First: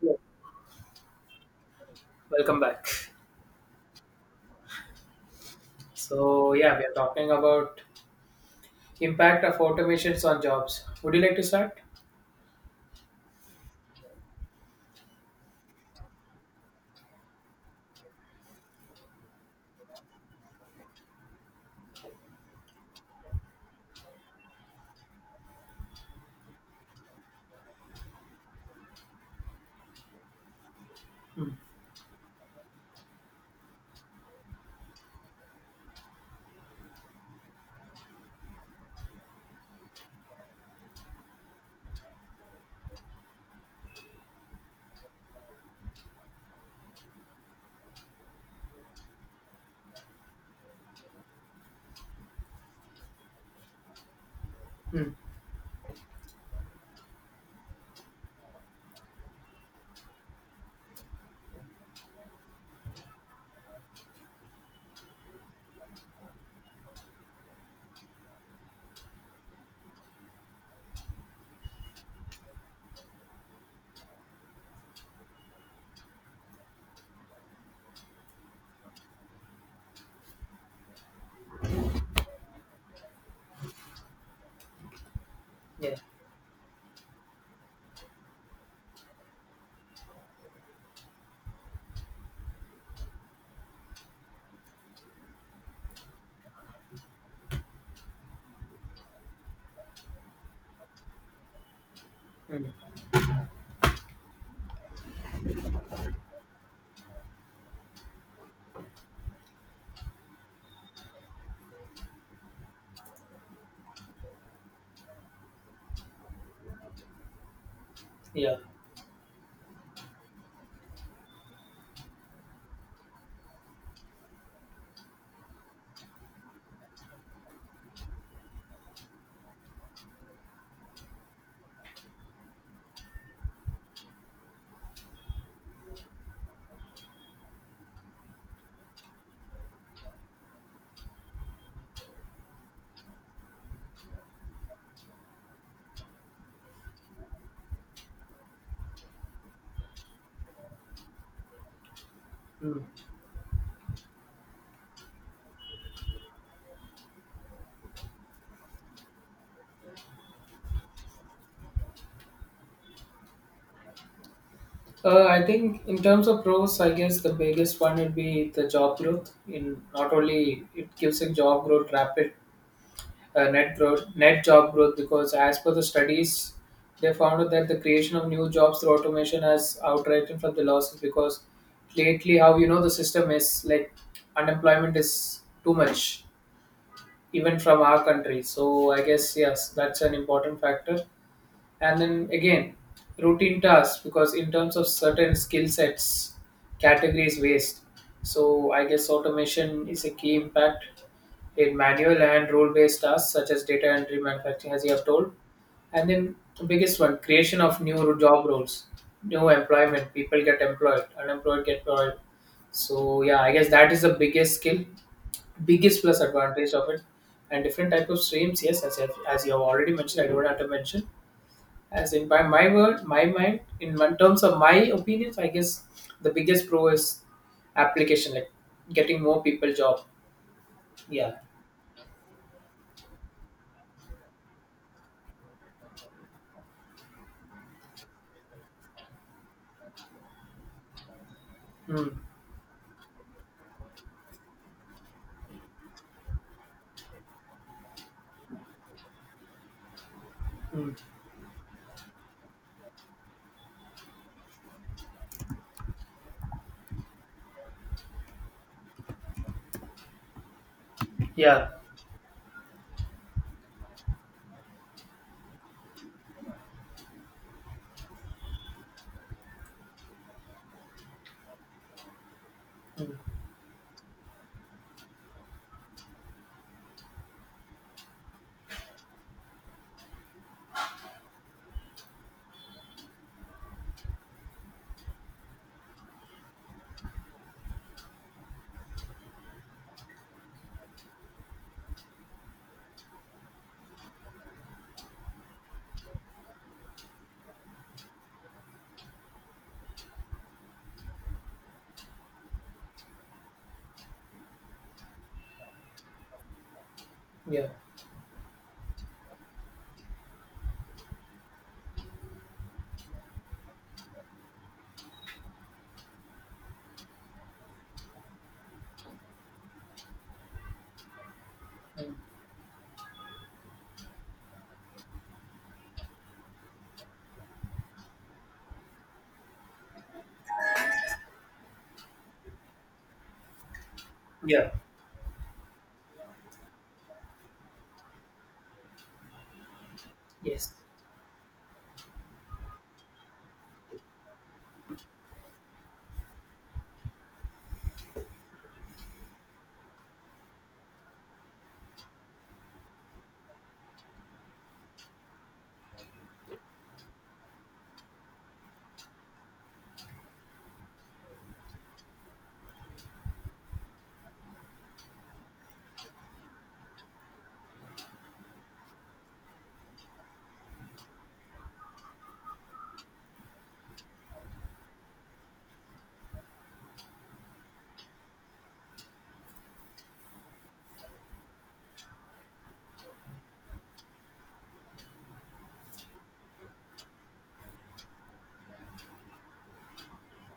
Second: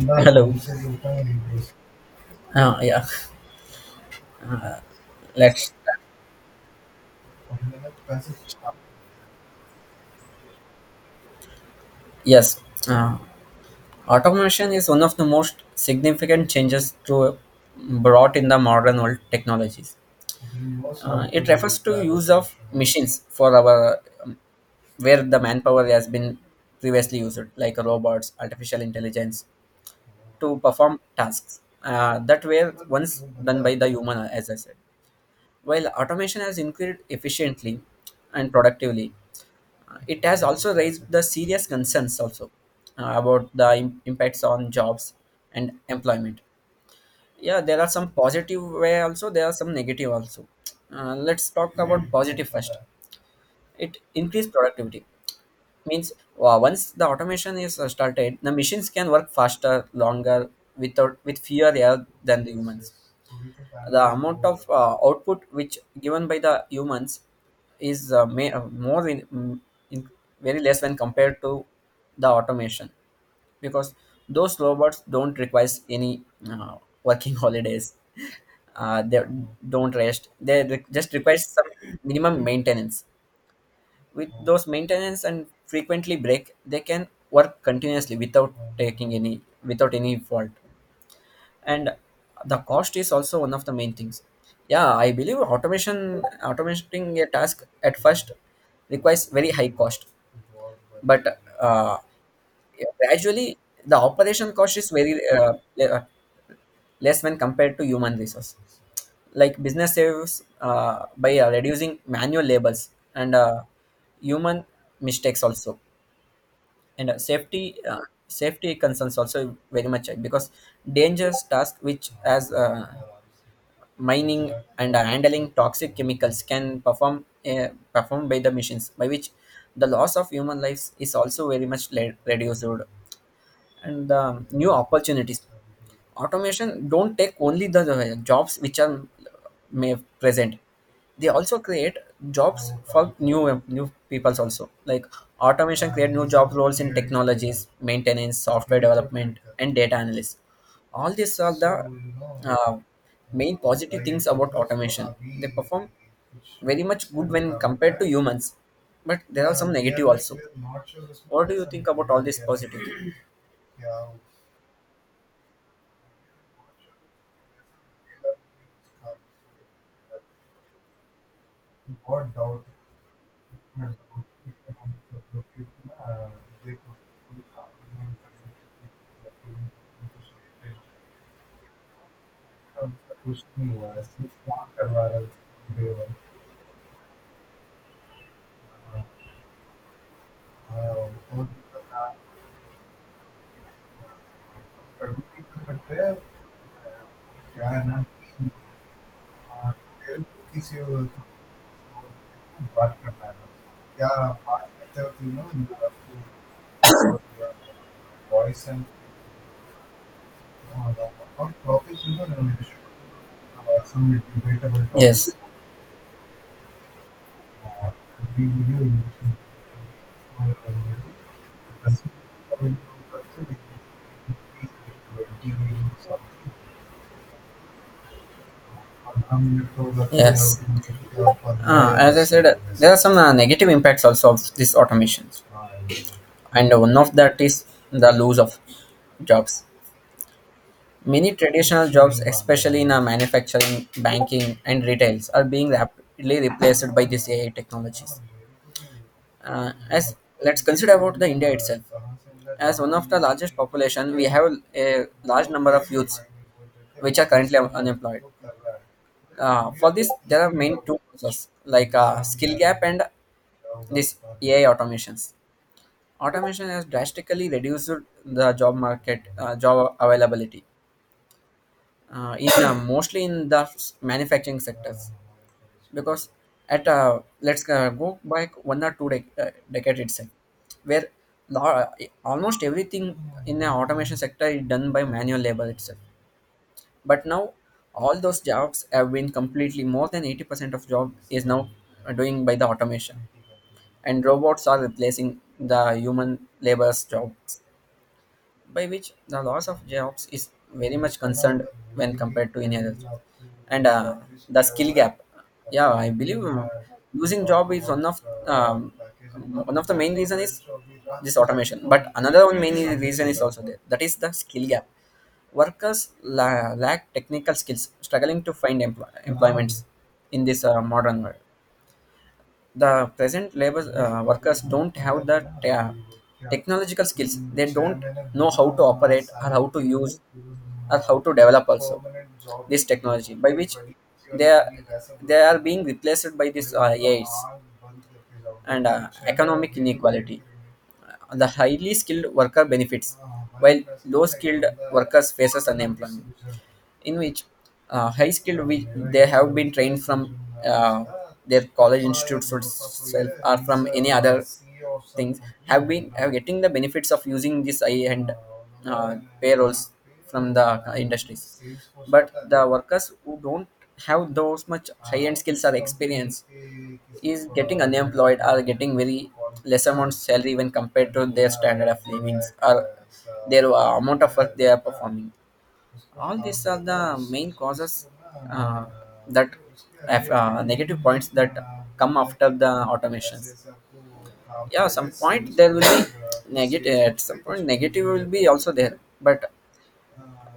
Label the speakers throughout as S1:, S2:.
S1: Yeah, welcome back.
S2: Yeah. Let's.
S1: So yeah, we are talking about impact of automations on jobs. Would you like to start?
S2: Yes. Uh, Automation is one of the most significant changes to brought in the modern world technologies. It refers to use of machines for our where the manpower has been previously used, like robots, artificial intelligence, to perform
S1: Mm.
S2: tasks that were once done by the human, as I said. While automation has increased efficiently and productively, it has also raised the serious concerns also about the impacts on jobs and employment. Yeah, there are some positive way also. There are some negative also. Let's talk about positive first. It increased productivity
S1: Mm.
S2: means, once the automation is started the machines can work faster longer without with fewer error than the humans. The amount of output which given by the humans is more in, in very less when compared to the automation, because those robots don't require any uh, working holidays. They don't rest, they just require some minimum maintenance. With those maintenance and
S1: Yeah.
S2: frequently break they can work continuously without taking any, without any fault. And the cost is also one of the main things. Yeah, I believe automation automating a task at first requires very high cost, but
S1: Mm.
S2: gradually the operation cost is very less when compared to human resource. Like business saves by reducing manual labors and human mistakes also. And safety,
S1: Yeah.
S2: safety concerns also very much, because dangerous task which as mining and handling toxic chemicals can perform, performed by the machines, by which the loss of human lives is also very much reduced. And new opportunities. Automation don't take only the jobs which are may present, they also create jobs for new new peoples also. Like, automation create new job roles in technologies maintenance, software development and data analysis. All these are the uh,
S1: Mm.
S2: main positive things about automation. They perform very much good when compared to humans, but there are some negative also. What do you think about all these positives?
S1: I think in terms of pros, I guess the biggest one would be the job growth. In not only it gives a job growth rapid net growth, net job growth, because as per the studies, they found out that the creation of new jobs through automation has outrighted from the losses because lately how the system is like unemployment is too much even from our country. So I guess yes, that's an important factor. And then again, routine tasks because in terms of certain skill sets, categories waste. So I guess automation is a key impact in manual and rule-based tasks such as data entry, manufacturing, as you have told. And then the biggest one, creation of new job roles, new employment. People get employed, unemployed get employed. So yeah, I guess that is the biggest skill,
S2: Yes.
S1: biggest plus advantage of it. And different type of streams, yes, as you have already mentioned, I don't have to mention. As in by my word, my mind, terms of my opinions, I guess the biggest pro is application, like getting more people job.
S2: Yes. Yes.
S1: Yeah.
S2: As I said, there are some negative impacts also of this automation, and one of that is the loss of jobs. Many traditional
S1: Mm,
S2: jobs, especially in manufacturing, banking, and retails, are being rapidly replaced by these AI technologies. As Let's consider
S1: mm,
S2: about the India itself. As one of the largest population, we have a large number of youths which are currently unemployed. For this, there are main two causes
S1: yeah.
S2: like skill gap and this AI automations. Automation has drastically reduced the job market, job availability in,
S1: Mm.
S2: mostly in the manufacturing sectors, because at, let's go back one or two decade itself, where la- almost everything in the automation sector is done by manual labor itself. But now all those jobs have been completely, more than 80% of job is now doing by the automation, and robots are replacing the human labor's jobs, by which the loss of jobs is very much concerned when compared to any other job. And the skill gap, yeah, I believe losing
S1: Yeah.
S2: job is one of, um, one of the main reason is this automation. But another one main reason is also there. That is the skill gap. Workers lack technical skills, struggling to find employments in this modern world.
S1: Mm.
S2: The present labor workers don't have the uh, technological skills, they don't know how to operate or how to use or how to develop also this technology, by which they are
S1: Yeah.
S2: they are being replaced by this ais. And economic inequality,
S1: Yes.
S2: the highly skilled worker benefits while low skilled workers faces unemployment, in which high skilled, we, they have been trained from uh, their college institutes itself or from any other things, have getting the benefits of using this AI and payrolls from the industries. But the workers who don't have those much high end skills or experience is getting unemployed or getting very less amount salary when compared to their standard of livings, or their amount of work they are performing. All these are the main causes uh, that have, negative points that come after the automations. Yeah, some point there will be negative, at some point negative will be also there, but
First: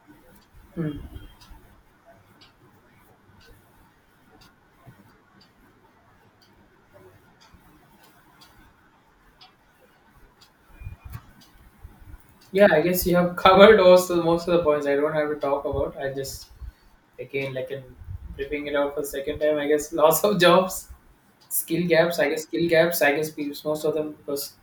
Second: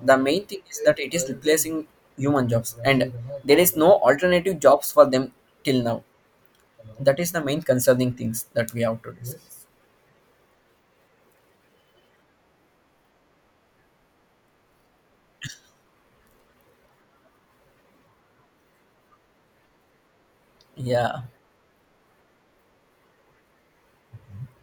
S2: the main thing is that it
S1: Mm.
S2: is replacing human jobs and there is no alternative jobs for them till now. That is the main concerning things that we have to discuss.
S1: Yeah, I guess you have covered also most of the points I don't have to talk about. I just again like in ripping it out for the second time. I guess loss of jobs,
S2: Yeah,
S1: skill gaps. I guess skill gaps. I guess peeps, most of them because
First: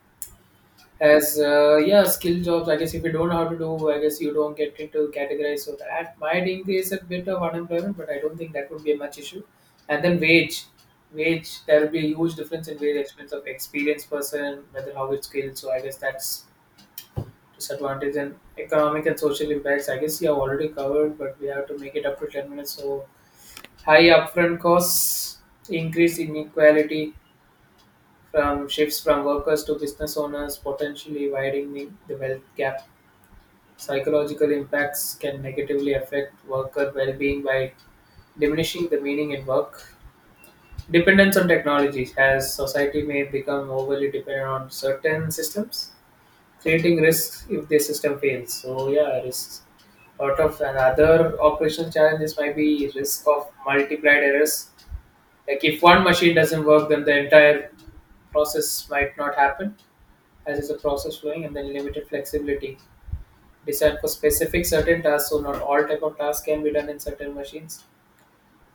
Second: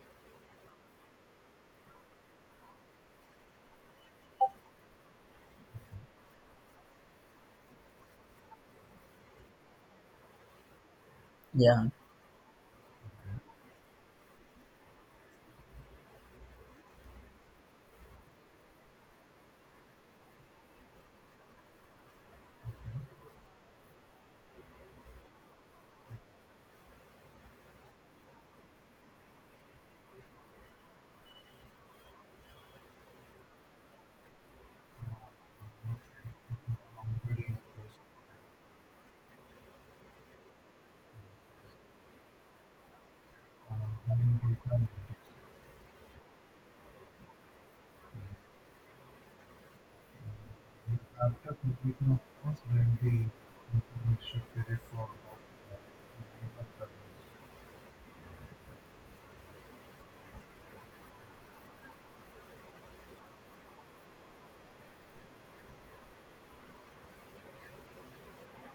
S1: as yeah skill jobs. I guess if you don't know how to do, I guess you don't get into categorized. So that might increase a bit of unemployment, but I don't think that would be a much issue. And then wage. Wage, there
S2: yeah.
S1: will be a huge difference in wage expense of experienced person, whether how it's skilled. So I guess that's disadvantage and economic and social impacts. I guess you have already covered, but we have to make it up to 10 minutes. So, high upfront costs, increased inequality from shifts from workers to business owners, potentially widening the wealth gap. Psychological impacts can negatively affect worker well being by diminishing the meaning in work. Dependence on technologies, as society may become overly dependent on certain systems, creating risks if the system fails. So, yeah, risks out of another operational challenges might be risk of multiplied errors. Like if one machine doesn't work, then the entire process might not happen as it's a process flowing and then limited flexibility. Designed for specific certain tasks, so not all type of tasks can be done in certain machines.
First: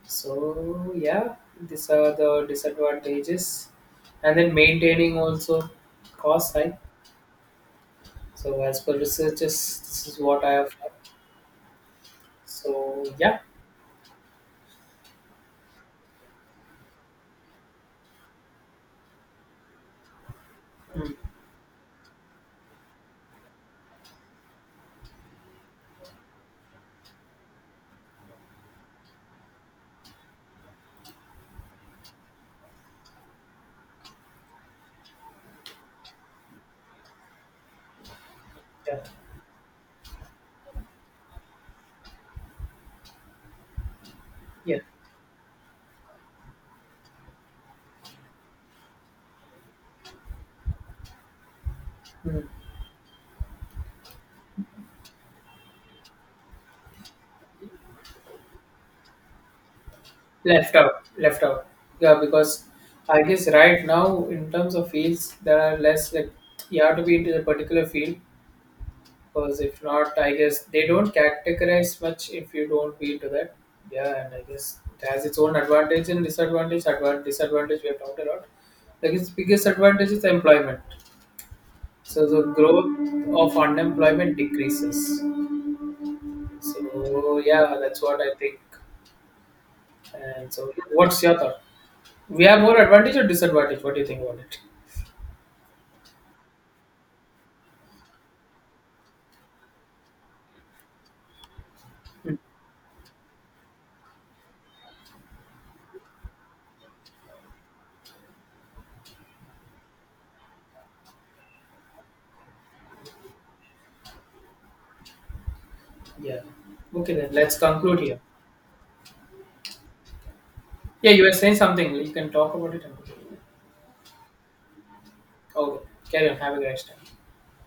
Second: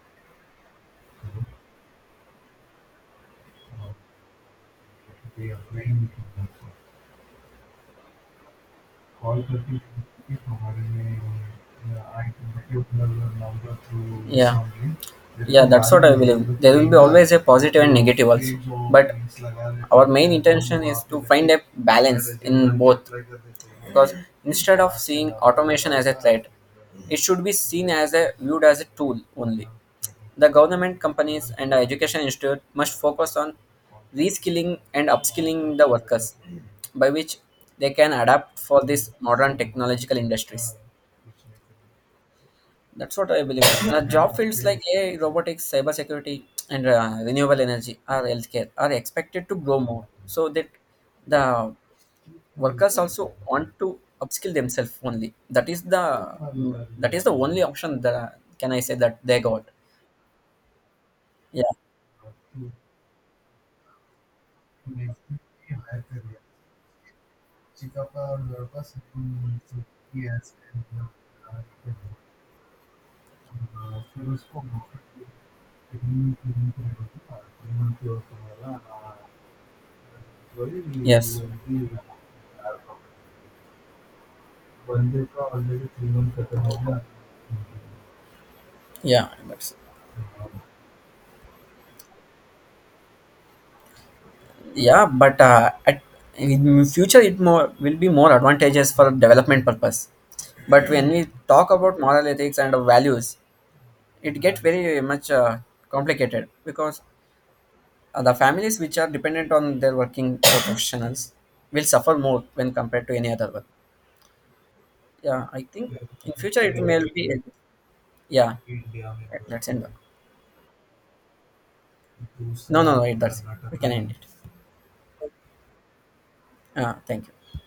S1: So yeah, these are the disadvantages. And then maintaining also cost side. So as per researchers, this is what I have. So yeah.
S2: Yeah, yeah, that's what I believe. There will be always a positive and negative also, but our main intention is
S1: Mm.
S2: to find a balance in both, because instead of seeing automation as a threat, it should be seen as a viewed as a tool only. The government, companies, and education institute must focus on reskilling and upskilling the workers, by which they can adapt for
S1: Yeah,
S2: these modern technological industries. That's what I believe. Now, job fields
S1: yeah.
S2: like AI, robotics, cybersecurity, and renewable energy or healthcare are expected to grow more, so that the
S1: Mm.
S2: workers also want to upskill themselves only. That is the only option that, can I say, that they got.
S1: Left out, left
S2: Yeah.
S1: out. Yeah, because I guess right now in terms of fields there are less, like you have to be into the particular field, because if not I guess they don't categorize much if you don't be into that. Yeah, and I guess it has its own advantage and disadvantage. Advan Disadvantage we have talked a lot, like its biggest advantage is employment,
S2: Yes.
S1: so the growth of unemployment decreases. So yeah, that's what I think.
S2: Yeah. But,
S1: And so what's your thought, we have more advantage or disadvantage, what do you think about it?
S2: yeah, but in future it more will be more advantageous for development purpose. But when we talk about moral ethics and values, it gets very much complicated, because the families which are dependent on their working professionals will suffer more when compared to any other work. Yeah, I think in
S1: Yeah.
S2: future it may
S1: Okay, then
S2: be.
S1: let's conclude here.
S2: Yeah, let's end.
S1: Yeah, you were saying something. You can talk about
S2: No,
S1: it. And...
S2: no, no. It does. We can end it.
S1: Okay, carry on. Have a great time.
S2: Thank you.